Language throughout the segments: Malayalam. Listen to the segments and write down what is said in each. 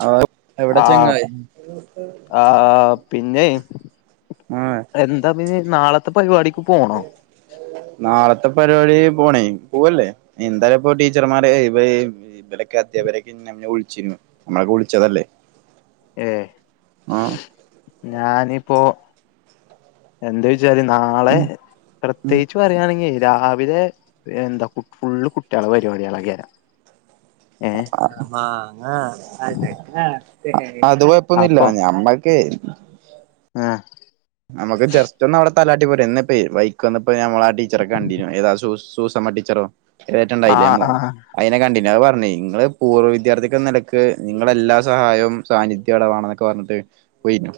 ഹലോ എവിടെ ആഹ് ചങ്ങായി ആഹ് പിന്നെ ആഹ് എന്താ പിന്നെനാളത്തെ പരിപാടിക്ക് പോണോ അല്ല നാളത്തെ പരിപാടി പോണേ പോവല്ലേ എന്തായാലും ഇപ്പൊ ടീച്ചർമാര് ഇ ഇന്നലൊക്കെ അധ്യാപരക്കന്നെ വിളിച്ചിരുന്നു നമ്മളൊക്കെ വിളിച്ചതല്ലേ ഏഹ് ആ ഞാനിപ്പോ എന്താ ചോച്ചാര് ന നാളെ ഉം ഉം പ്രത്യേകിച്ച് പറയുകയാണെങ്കിൽ രാവിലെ എന്താ ഫുള്ള് കുട്ടിള പരിപാടികളക്കാരം. അത് കുഴ പ്പോന്നില്ല അപ്പൊ ഞമ്മക്ക് ആഹ് നമുക്ക് ജസ്റ്റ് ഒന്ന് അടെ തലാട്ടി പോര എന്നന്നപ്പോ ബൈക്ക് വന്നപ്പോ നഞമ്മൾ ആടീച്ചറെ കണ്ടിനി എതാ സൂസമ്മ ടീച്ചറോ ഇതുണ്ടായില്ലേ ആഹ് ആഹ് അതിനെ കണ്ടി അത് പറഞ്ഞഞ് നിങ്ങള് പൂർവ്വ വിദ്യാർത്ഥികക്ക് നില ക്ക് നിങ്ങളുടെ എല്ലാ സഹായവും സാന്നിധ്യ അവിടെ വാണെന്നൊക്കെ പറഞ്ഞിട്ട് പോയിഞ്ഞു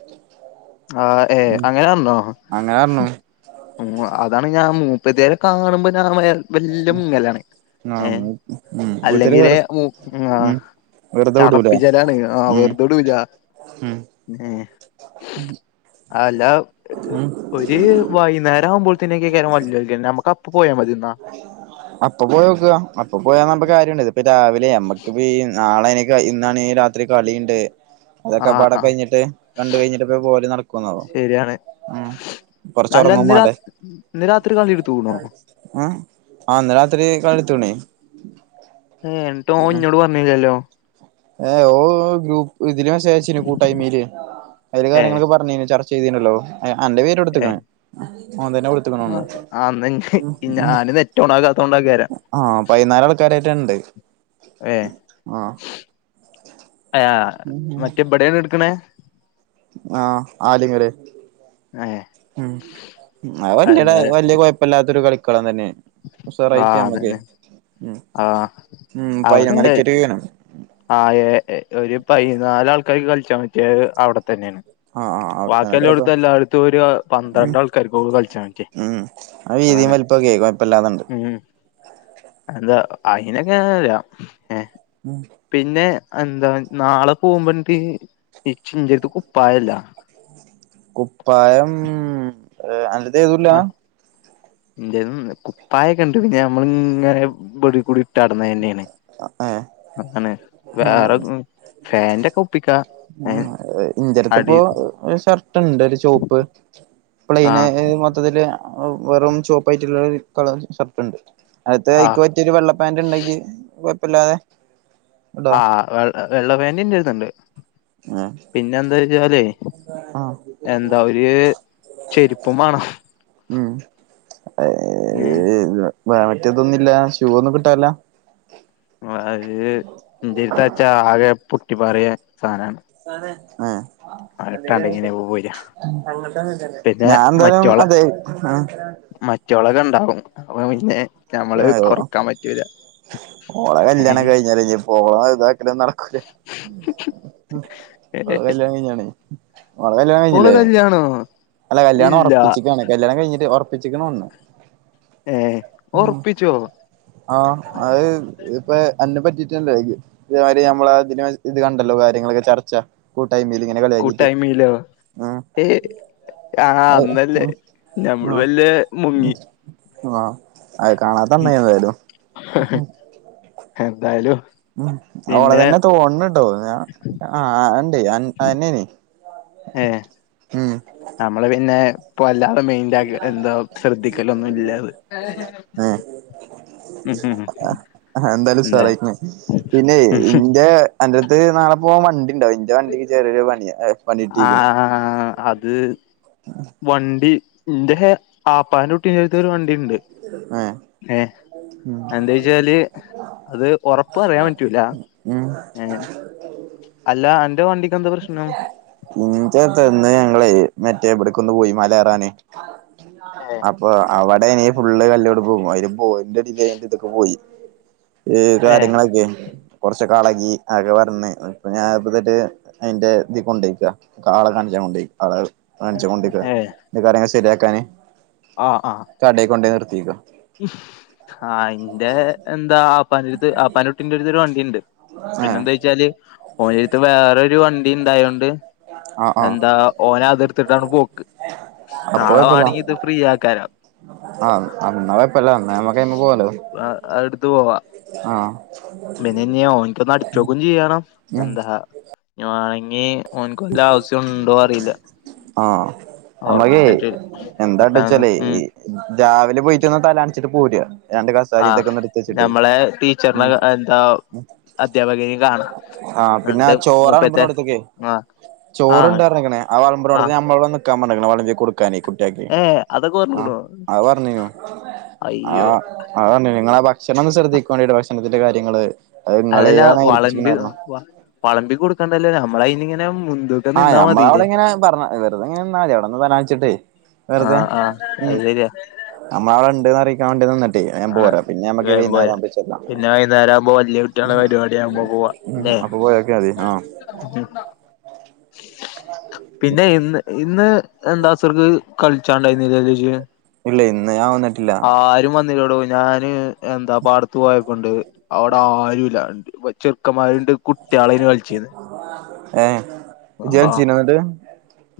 ആ ഏ അങ്ങനെപറഞ്ഞോ? അങ്ങനെ പറഞ്ഞു അതാണ് ഞാൻ മൂപ്പത്തെയാരെ കാണുമ്പോ ഞാൻ മെല്ലെ മുങ്ങലാണ് ആ ഏ ഉം മൂപ്പത്തിയാര് അല്ലെങ്കില് വെറു മ ആ ഉം വെറുതെ വിടൂല ചടപ്പിച്ചലാണ് ആ ഉം വെറുതോവിടൂല ഉം അല്ല ഉം ഒരു വൈന്നെരം ആവുമ്പോതിനൊക്കെ വള്ളിയാക നമുക്ക് അപ്പോ പോയാൽ മതി എന്നാ? അപ്പൊ പോയിക്ക അപ്പ പോയാ നമ്മുക്ക് കാര്യമുണ്ട് ഇപ്പ രാവിലെ നമ്മക്ക് പി നാളെ എനിക്ക് ഇന്നാണ് രാത്രി കളിയുണ്ട് അതൊക്കെ ആഹ് പാടെ ആഹ് കഴിഞ്ഞിട്ട് കണ്ട് കഴിഞ്ഞിട്ടപ്പ പോവലും നടക്കുന്നാവോ? ശരിയാണ് അല്ല കൊറച്ചൊറങ്ങും മാണ്ടേ ഇന്ന് രാത്രി കളി എടുത്തു കൂണോ ആഹ് ഇന്ന് രാത്രി കളി ഇട്ത്തക്ക്ണെ ഏ ട്ടോ ഓൻ ഇഞ്ഞോട് പറഞ്ഞില്ലല്ലോ ഏ ഓ ഗ്രൂപ്പ് ഇതില മെസ്സേജ് അയച്ചിന് കൂട്ടായ്മയില് അതില് ഏഹ് കാര്യങ്ങളൊക്കെ പറഞ്ഞന് ചർച്ച ചെയ്തനല്ലോ അന്റെ പേര് ഏഹ് കൊടുത്തക്കണ് ഓൻ തന്നെ കൊടുത്തക്കണ ഒന്ന്. ആഹ് ഇന്ന് ഞാന് നെറ്റ് ഓൺ ആക്കാത്തൊണ്ടേക്കാരം ആഹ് പതിനാല് ആൾക്കാരായിട്ട ഇണ്ട്. ഏ അയാ മറ്റേ ഇപടെയാണ് എടുക്കണേ ആഹ് ആലങ്ങല് ഏഹ് അത് വലിയ എന്താ വല്യ കുയ് പ്പല്ലാത്തൊരു കളിക്കളൻ തന്നെ ഉസാറായിട്ട് ആഹ് നമ്മക്ക് അതന്നെ ആഹ് ഉം പതിനൊന്നരകട്ടേ ആണ് ആ ഏ ഒരു പൈനാല് ആൾക്കാർക്ക് കളിക്കാൻ പറ്റിയ അവിടെ തന്നെയാണ്. ആ ആ അവിടത്തന്നെ അത് ബാക്കിയെല്ലാം കൊഴപ്പ എടുത്ത് എല്ലായിടത്തും ഒരു ഉം പന്ത്രണ്ട് ആൾക്കാർക്ക് കൊള്ളു കളിച്ചാൻ പറ്റ. ഉം അത് വീതിയും വലിപ്പം ഒക്കെ കൊഴപ്പല്ലാതണ്ട്. ഉം എന്താ അയിനൊക്കെ ഏ ഉം പിന്നെ എന്താ നാളെ പോകുമ്പോ എനിക്ക് ഈ ഇച്ച് ഇന്റടുത് കുപ്പായല്ല. കുപ്പായം ആന്റടുത്തു എത്തുല്ല ഇന്റെതും കുപ്പായൊക്കെണ്ട് പിന്നെ നമ്മള്ങ്ങനെ വെടികൂടി [unintelligible] ഏ ന്നാണ് വേറെരൂ ഫാന്റെക്കെപ്പിക്കാ ഇന്റെട്ത്പ്പൊരു ഷർട്ട്ണ്ട് ഒരു ചോപ്പ് ആ പ്ലെയിന മൊത്തത്തില് വെറും ചോപ്പയിട്ടുള്ള ഒരു കളർഷർട്ട്ണ്ട് ആ അതയിക്കൊറ്റിയരു വെള്ളപ്പാന്റണ്ടക്കി കുഴപ്പല്ലാതെ ആഹ് വെ വെള്ളപേന്റ് ന്റെട്ത്തുണ്ട് ആഹ പിന്നെ എന്താ വച്ചാലേ എന്താ ഒര് ചെരുപ്പു മാണം ഏഹ് [unintelligible] വേ മറ്റേതൊന്നുല്ല ഷൂ ഒന്നും കിട്ടാൻല്ല [unintelligible] ന്റെട്ത്താച്ച ആകെ പൊട്ടിപാറിയ സാനാണ് ആഹ് അഹ്ട്ടാണ്ട് ഇങ്ങനെ പോവെ ഞാൻ എന്തായാലും അതെ മറ്റൊളൊക്കെണ്ടാവും അപ്പപിന്നെ [unintelligible] ഓളെ ഏഹ് കല്യാണകെഴിഞ്ഞാല്ലെ ഞ് ഓളെ ഇതാകലൊന്നും നടക്കൂല ഓളെ കല്യാണം കഴിഞ്ഞാണേ ഓളെ കല്യാണം ഓള് കഴിഞ്ഞില്ലേ കല്യണോ അല്ല കല്യാണം ഒറപ്പിച്ചിക്കാണ് കല്യാണം കഴിഞ്ഞിട്ടില്ല ഉറപ്പിച്ചിക്കാണോണ് ഏഹ് ഉം ഒറപ്പിച്ചോ ആഹ് അഹ് ഇത്പ്പെ അന്നെ പറ്റിട്ടല്ലേ ഇതേമാരി നമ്മളെ അതിനെ ഇത് കണ്ടല്ലോ കാര്യങ്ങളൊക്കെ ചർച്ച കൂട്ടായ്മിലിങ്ങനെ ക കൂട്ടായിമീലോ ഏ ആഹ് അന്നല്ലേ ഉം ഞമ്മള് ആഹ് വെല്ലേ മുങ്ങി ആഹ് അത് കാണാത്തന്നായി എന്തായാലും എന്തായലും ഉം ഓളെതന്നെ തോന്ന്ണ് ട്ടൊ അ ആണ്ട് അതന്നെണ് ഏഹ് നമ്മള് പിന്നെ ഇപ്പ വല്ലാതെ മെയിന്റാക്ക എന്താ ശ്രദ്ധിക്കലൊന്നും ഇല്ലാത് ഏഹ് ഉം ഉം ആഹ് എന്തായാലും എന്താ ഉസാറായിക്ക്ണ് പിന്നെ ഉം ഇന്റെ അന്റെട്ത്ത് നാളെ പോവാൻ വണ്ടിണ്ട ന്റെവണ്ടിക്ക് ചെറിയൊരു പണിയ പണിട്ടിക്ക്ണ് ആഹ് അത് വണ്ടി ന്റെ ഹെ ആപ്പാന്റെ കുട്ടിന്റെട്തൊരു വണ്ടിണ്ട് ഏഹ് ഏഹ് ഉം എന്താച്ചാല് അത് ഒറപ്പറിയാൻ പറ്റൂല ഏന് അല്ല അന്റെ വണ്ടിക്കെന്താ പ്രശ്നം ഇന്റെ എത്ത ഇന്ന് ഞങ്ങള് മറ്റേ ഇവിട്ക്കൊന്ന് പോയി മലെറാന് അപ് പ്പൊ അവടെനി ഫുള്ള് കല്ലോട് പോകും അയിൽ [unintelligible] ഇതൊക്കെ പോയി ഏ കാര്യങ്ങളൊക്കെ കൊറച്ച കളകി അകെ ഇപ്പൊ ഞാൻ ന്നിട്ട് അയിന്റെ ഇതി കൊണ്ടയ്ക്ക ആളെ കാണിച്ചാ കൊണ്ടെയ് ആള് കാണ്ച്ച് കൊണ്ടില്ല എ കാര്യങ്ങൾ ശെരിക്കാന് ആഹ് ആഹ് കടെ കൊണ്ടേയ് നിർത്തിക്ക ആഹ് ഇന്റെ എന്താ ആപ്പാന്റടുത്ത് ആപ്പാന്റുട്ടിന്റെട്ത് ഒരു വണ്ടിണ്ട് ഏഹ് പിന്നെന്താച്ചാല് ഓന്റെട്ത്ത് വേറൊരു വണ്ടി ഇണ്ടായോണ്ട് ആഹ് ആഹ് എന്താ ഓനതിട്ത്തിട്ടാണ് പോക്ക് അപ്പൊ നാളെ കൊഴപ്പല്ല വാണെങ്കി ഇത് ഫ്രീ ആക്കാരം ആഹ് അന്നകൊയ്പ്പല്ല അന്നാമ്മക്ക്മ പോവല്ലോ ആഹ് അത്ട്ത്ത് പോവാ [unintelligible] ഓൻക്കൊന്ന് അടിച്ചോക്കും ചെയ്യണം ഉം എന്താ ഞ് വാണെങ്കി ഓൻക്ക് വല്ല ആവശ്യം ഇണ്ടോ അറിയില്ല ആഹ് നമ്മക്കെ ഓർപ്പിക്കാൻ പറ്റൂല അപ്പ എന്താട്ടച്ചലെ ഉം രാവിലെ പോയിട്ടൊന്ന് തലണിച്ചിട്ട് പോര ഞാ രണ്ട് ക്ലാസ്സ്‌ സാരി ആ ഇതൊക്കെ ന്ന് ഇട്ത്ത് വെച്ചിട്ടേ. നമ്മളെ ടീച്ചറിനെ ഉം എന്താ അധ്യാപകനേം കാണാ ആഹ് പിന്നെ അന്റെ ആഹ് ചോറൾ മൂപ്പത്തെ ബ്നോട്ത്തൊക്കെ ആഹ് ചോറ് ആഹ് ണ്ട് പറഞ്ഞിക്ക്ന്. അഹ് വൾബ്നോട്ത്ത്ക് ആഹ് ഞമ്മളൊടെ നിക്കാൻ പറഞ്ഞക്ക്ണ്. വളബി കൊടു ക്കാനെ കുട്യാക്ക്. ഏ അതൊക്കെ ആഹ് പറഞ്ഞ്ക്ക്ണോ ആഹ് പറഞ്ഞീനു. അയ്യോ ആഹ് അഹ് പറഞ്ഞീനു. നിങ്ങള ആഹ് ഭക്ഷണം ഒന്ന് ശ്രദ്ധിക്കണ്ടിന്. ഭക്ഷണത്തിന്റെ കാര്യങ്ങള്. അത് നിങ്ങളാണ് ഏരിപ്പിക്നു പറഞ്ഞു. പളമ്പി കൊടുക്കണ്ടല്ലോ. നമ്മളയിനിങ്ങനെ മുൻ ആഹ് നമ്മള അവിടെ ങ്ങനെ പറഞ്ഞ. വെറുതെങ്ങനെ അവിടെന്ന് തരാ വച്ചിട്ട്. വെറു ആഹ് ആഹ് അത് ശെരിയാ. നമ്മള ടെണ്ട്ന്ന് അറിയാൻ വേണ്ടി തന്നെ. ട്ട. ഞാൻ പ ആണ് വേരാ. പിന്നെ നമ്മക്ക് വേം വൈന്നേരം പോരാ ആരംഭിച്ചക്കാം. പിന്നെ വൈന്നേരാവുമ്പോ വല്യ കുട്ട്യാളെ പരിപാടിയാവുമ്പോ പോവാ ഉം ല്ലേ അപ്പൊ പോയൊക്യാ മതി ട്ടൊ. പിന്നെ ഇന്ന് ഇന്ന് എന്താ അസർക്ക് കളിച്ചാണ്ടായില്യ ല്ലൊ ഇജ്ജ്. അല്ല. ഇന്ന് ഞാൻ വന്ന്ട്ട് ആരും വന്നില്ലേ ടൊ. ഞാന് എന്താ പാടത്ത് പോയപ്പോണ്ട് അവ്ടെ ആരുല്ല. വ ചെക്കന്മാരുണ്ട്. കുട്ട്യളെന്ന് കളിച്ചീന്യ. ഏഹ് ഇജി കൾച്ചീന്യോ ന്നട്ട്.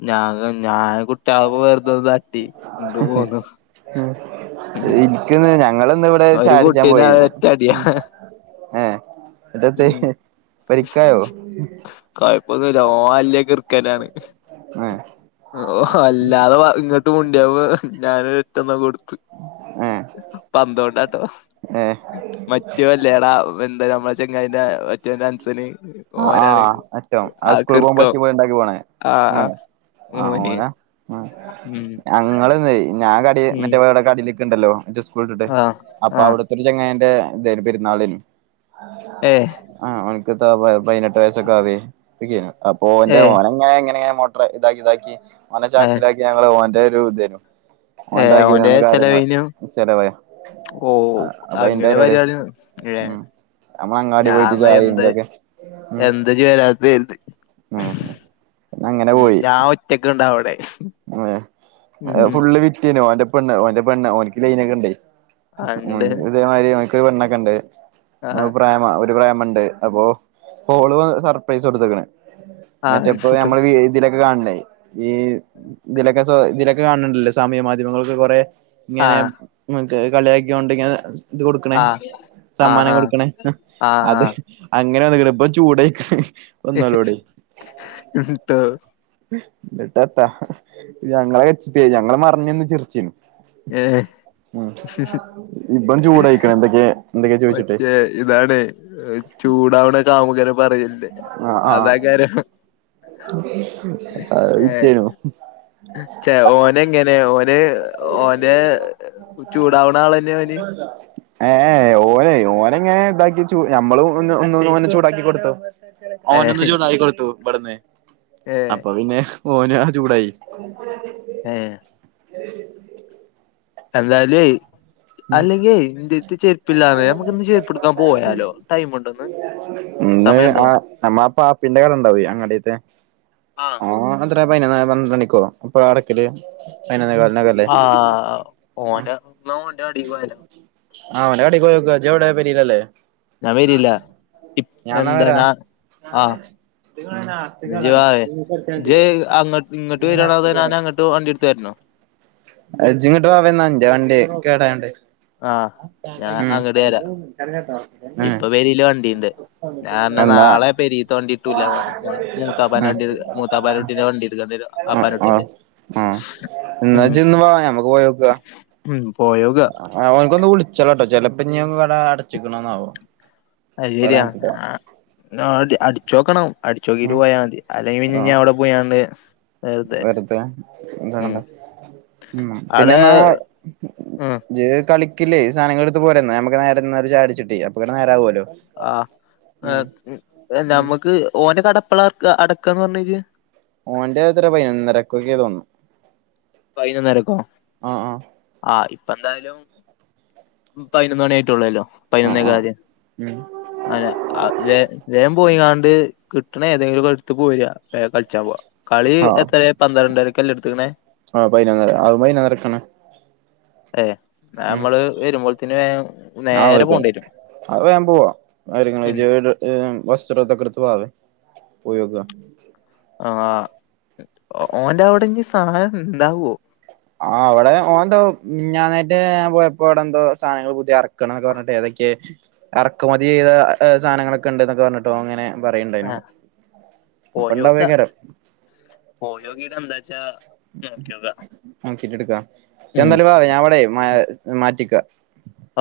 ഞാ ക ഞാ കുട്ട്വളപ്പോ വെറുത ഇതാ ഉം ഉം ഇൻകിന്ന് ഞങ്ങള് ന്ന് ടെ ഒരു ചായ കുടിച്ചാൻ കുട്ടീനെ പോയിരുന്നു. ഒറ്റടിയാ ഏഹ് ഇന്നട്ടെന്തെ. ഉം പരിക്കായോ. കൊഴപ്പൊന്നുല്ല. ഓ വല്യ കിർക്കനാണ്. ആഹ് ഓഹ് അല്ലാതെ മുണ്ടിയാവോ ഞാനൊരറ്റന്നാണ്ട് കൊടുത്ത്. ഏഹ് പന്തോണ്ട്. താട്ടോ. ഏഹ് മറ്റൊല്യടാ. എന്താ നമ്മ ചെങ്ങായിന്റെ മറ്റോൻ അൻസന്. ആഹ് ഓനാണ് ആഹ് അറ്റം ആ ആഹ് സ്കൂളിൽ പോകുമ്പോ കിർക്കം. ഒച്ചയും ബഹളവും ഉണ്ടാക്കി പോണേ ആഹ് ആഹ് ആഹ് ഓന് ഓനാ ഉം ആഹ് ഞങ്ങള് ഞാൻ കട ഉം മറ്റേ പേരുടെ കടയിലേക്കണ്ടല്ലോ. സ്കൂൾട്ടിട്ട്. ആ അപ്പൊ ആ അവിടുത്തെരു ചങ്ങായിന്റെ ഇതായിന്. പെരുന്നാളിന് ഏ ആഹ് ഓൻക്കെത്താ പതിനെട്ട് വയസ്സൊക്കെ ആവേ. ടക്കിയേ അപ്പൊ ഏ ഓന്റെ ഓനങ്ങനെ ങ്ങന മൊ ഫ്രണ്ടാക്കി താക്കി ഓനെ ഏ ചാക്കിലാക്കി ഞങ്ങള് ഓന്റൊരു തായി ഏ ഓന്റെ കിലാണ് കാര്യങ്ങള്. ചെലവിനും ചെലവായ. ഓ ആഹ് അപ്പൊ അയിന്റെ അങ്ങനെ പരിപാട്യേ. പരിപാടിയാണ് ഏ ഉം നമ്മളങ്ങാടി പോയിട്ട് ഞാൻന്നാ ചായ എന്താ ന്തൊക്കെ എന്താ ജി വരാത്തെ. കര് ആഹ് ഉം ഞാ ഒറ്റക്ക് ണ്ട വിടെ. ആഹ് അഹ് ഫുള്ള് വിറ്റെനു. ഓന്റെ പെണ്ണ് ഓന്റെ പെണ്ണ് ഓൻക്ക് ലൈന ക്കെ ണ്ടേ. ഉം അണ്ട് ഇതേമാതിരി ഓൻക്കൊരു പെണ്ണൊക്കെ ണ്ട്. ആഹ് പ്രേ പ്പ ഒരു പ്രാമണ്ട്. അപ്പൊ ഓള് സർപ്രൈസക്കെ കൊടുത്തക്ണ്. മറ്റേ ആഹ് പ്പൊ ട്ടോ ഞമ്മള് തിലൊക്കെ കാണണ്ടേ. ഈ ഇങ്ങനൊക്കെ സൊ ഇതിലൊക്കെ കാണണ്ടല്ലേ സാമൂഹ്യ മാധ്യമങ്ങൾക്ക് കൊറെ ഇങ്ങനെ ആഹ് മറ്റേ കളിയാകിയൊണ്ട് ഇങ്ങനെ ഇത് കൊടുക്കണേ. ആഹ് ആഹ് സമ്മാനം ആഹ് കൊടുക്കണേ. ആഹ് അത് അങ്ങനെ വന്ന്ക്ണ്. ഇപ്പൊ ചൂടയ് ൻട്ടോ? എന്നിട്ട എത്താ ഞങ്ങള് എച്ച് പി ഞങ്ങള് മറഞ്ഞിന്ന് ചിർച്ചിനു. ഏഹ് ഉം, ഇബൻ ചൂടായിക്കണ് എന്തൊക്കെ എന്തൊക്കാ ചോദിച്ചിട്ടേ മറ്റേ ഇതാണ് ചൂടാവ്ണെ കാമുകനെ പറയല്ലേ അതാക്കാരം. അയ് വിറ്റേനു. ചെ ഓന് എങ്ങനെ ഓന്, ഓന് ചൂടാവ്ണ ആളന്നെ ഓന്. ഇല്ല ഏഹ്, ഏഹ് ഓനെ ഓനങ്ങനെ ഇതാക്കി ചു ഞമ്മളും ഒന്നു, ഒന്നു ഓനെ ചൂടാക്കി കൊടുത്തു. ഓനൊന്ന് ഏഹ് ചൂടായി കൊടുത്തു ഇബട്ന്ന്, ഏഹ് അപ്പൊ പിന്നെ ഓന് ആഹ് ചൂടായി. ഉം ഏഹ് എ എന്തായാലു അല്ലെങ്കിലെ ഇന്റട്ത്ത് ചെരുപ്പില്ലാന്ന്, നമ്മക്ക് ഇന്ന് ചെരുപ്പ് എടുക്കാൻ പോയാലോ ടൈമുണ്ടോ ഇന്ന്. ഇന്ന് ആ നമ്മള പാപ്പിന്റെ കട ഇണ്ടാവ് അങ്ങാടിത്തെ. ആഹ് അതത്രേ പതിനൊന്ന് പന്ത്രണ്ട് മണിക്കോ എപ്പോഴാ അടക്കല് പതിനൊന്ന് കാലിനൊക്കെ. അല്ലേ ആഹ്, ഓന്റ ആഹ്, ഓന്റെ കടേക്ക് പൊയ്നോക്കാ ഇജ്ജ് എവിടെ പെരെലല്ലേ? ഞാൻ വരില്ല ഇപ് [inaudible] ഞാൻ ഇന്നാ എന്താ വരാ ഞാ ആഹ് [unintelligible] ഇജ്ജ് വായെ, ഇജ്ജ് അങ്ങ ഇങ്ങട്ട് വരാണോ അതോ ഞാൻ അങ്ങട്ട് വണ്ടി എടുത്ത് വരണോ? അയ് ഇജ്ജ് ഇങ്ങട്ട് വാ ഇപ്പ ഇന്റെ വണ്ടി കേടായോണ്ട്. ആഹ് ഞാൻ ഉം അങ്ങട്ട് വരാ, ഉം ഇപ്പൊ പെരീല വണ്ടിണ്ട്. ഞാൻ അന്നെ എന്നാ നാളെ പെരീത്തെ വണ്ടി കിട്ടൂല്ല നാളെ ഉം മൂത്താപ്പാന്റെ വണ്ടി എട്ക്ക മൂത്താപ്പാന്റെ കുട്ടിന്റെ വണ്ടി എട്ക്കണ്ടി വരും ആഹ് ആപ്പാന്റെ ആഹ് കുട്ടിന്റെ ആഹ്, ഇന്നാ ഇജ്ജ് ഇന്ന് വാ നമ്മക്ക് പോയോക്ക്. ഉം പോയോക്ക. ആഹ്, ഓൻക്കൊന്ന് വിളിച്ചാളട്ടോ ചെലപ്പോൾ ഇഞ്ഞ് കട അടച്ചിക്കണാവോ. അയ് ശരിയാ, ആഹ് ആദ്യ അടിച്ചോക്കണം അടിച്ചോക്കിട്ട് ഉം പോയാൽ മതി അല്ലെങ്കിൽ പിന്നെ ഇഞ്ഞ് ആഹ് അവിടെ പോയാണ്ട് വെറുതെ ഉം എന്താക്കണ്ട ഉം പിന്നെ അവിടെ ഇന്നാ ഞാൻ വരാ ഉം ഇജ്ജ് കളി ക്കില്ലേ സാധനങ്ങളടുത്ത് പോര്, ഇന്നാ നമ്മക്ക് നേരെ ഇന്നാല് ഒര് ചായകുടിച്ചിട്ടേ അപ്പക്ക്‌ണ് നേരാവു അല്ലോ. ആഹ്, ഉം നമ്മക്ക് ഓന്റെ കട എപ്പളാ അടക്ക്‌ അടക്കാന്ന് പറഞ്ഞേ ഇജ്? ഓന്റെ എത്ര പതിനൊന്നരക്കൊക്കെ തോന്നുണ്. പതിനൊന്നരക്കോ ആഹ് ആഹ് ആഹ് ഇപ്പ എന്തായാലും പതിനൊന്ന് മണി ആയിട്ടൊള്ളല്ലോ ആഹ് ആഹ് പതിനൊന്നേക്കാല്. ഉം അല്ല അത് വേ വേഗം പോയാണ്ട് കിട്ട്ണ ഏതെങ്കിലും ഒക്ക ആണ് എടുത്ത് പോര് വേഗം കളിച്ചാൻ പോവ്. കളി ആഹ് എത്രയെ പന്ത്രണ്ടരക്കല്ലേ എടുത്ത്ക്ക്‌ണേ? ആ പതിനൊന്നര അത് പതിനൊന്നരക്കാണ് ഏഹ് ഇന്നാ നമ്മള് വരുമ്പോഴത്തിന് ഇന്നാ നേരെ ഓക്കേ പോണ്ടി വരും അത് വേം പോവാ [unintelligible] ഉം ഇജ് ഏഹ് വസ്ത്രു ഇതൊക്കെ എടുത്തിട്ട് വാ വേം പോയിനോക്ക്‌. ആഹ്, ഓന്റെ അവിടെ ഇഞ്ഞ് സാധനം ഇണ്ടാവോ? ആഹ്, അവിടെ ഓൻ എന്തോ മിഞ്ഞാന്നറ്റെ ഞാൻ പോയപ്പോൾ അവിടെന്തോ സാധനങ്ങള് പുതിയ എറ ക്കണന്നൊക്കെ പറഞ്ഞിട്ട് ഏതൊക്കെ ഇറക്കുമതി ചെയ്ത സാധങ്ങളൊക്ക ഇണ്ട് എന്നൊക്കെ പറഞ്ഞി ട്ടോൻ ങ്ങനെ പറയ്ണ്ടായിനു ആഹ് അപ്പ ഇണ്ടാവേക്കാരം പോയൊകീട്ട് എന്താച്ചാ നോക്കിയോക്കാ നോക്കിട്ടെടുക്കാ. ഇജ് ഉം എന്തായാലും വാ ഞാൻവടെ മയ മാറ്റിക്കാ.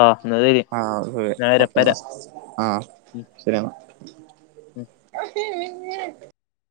ആഹ് എന്നാ ശരി ആഹ് [unintelligible] ഞാൻ വരാ ഓക്ക ഇപ്പ വരാ ആഹ് ഉം ശരി എന്നാ ഉം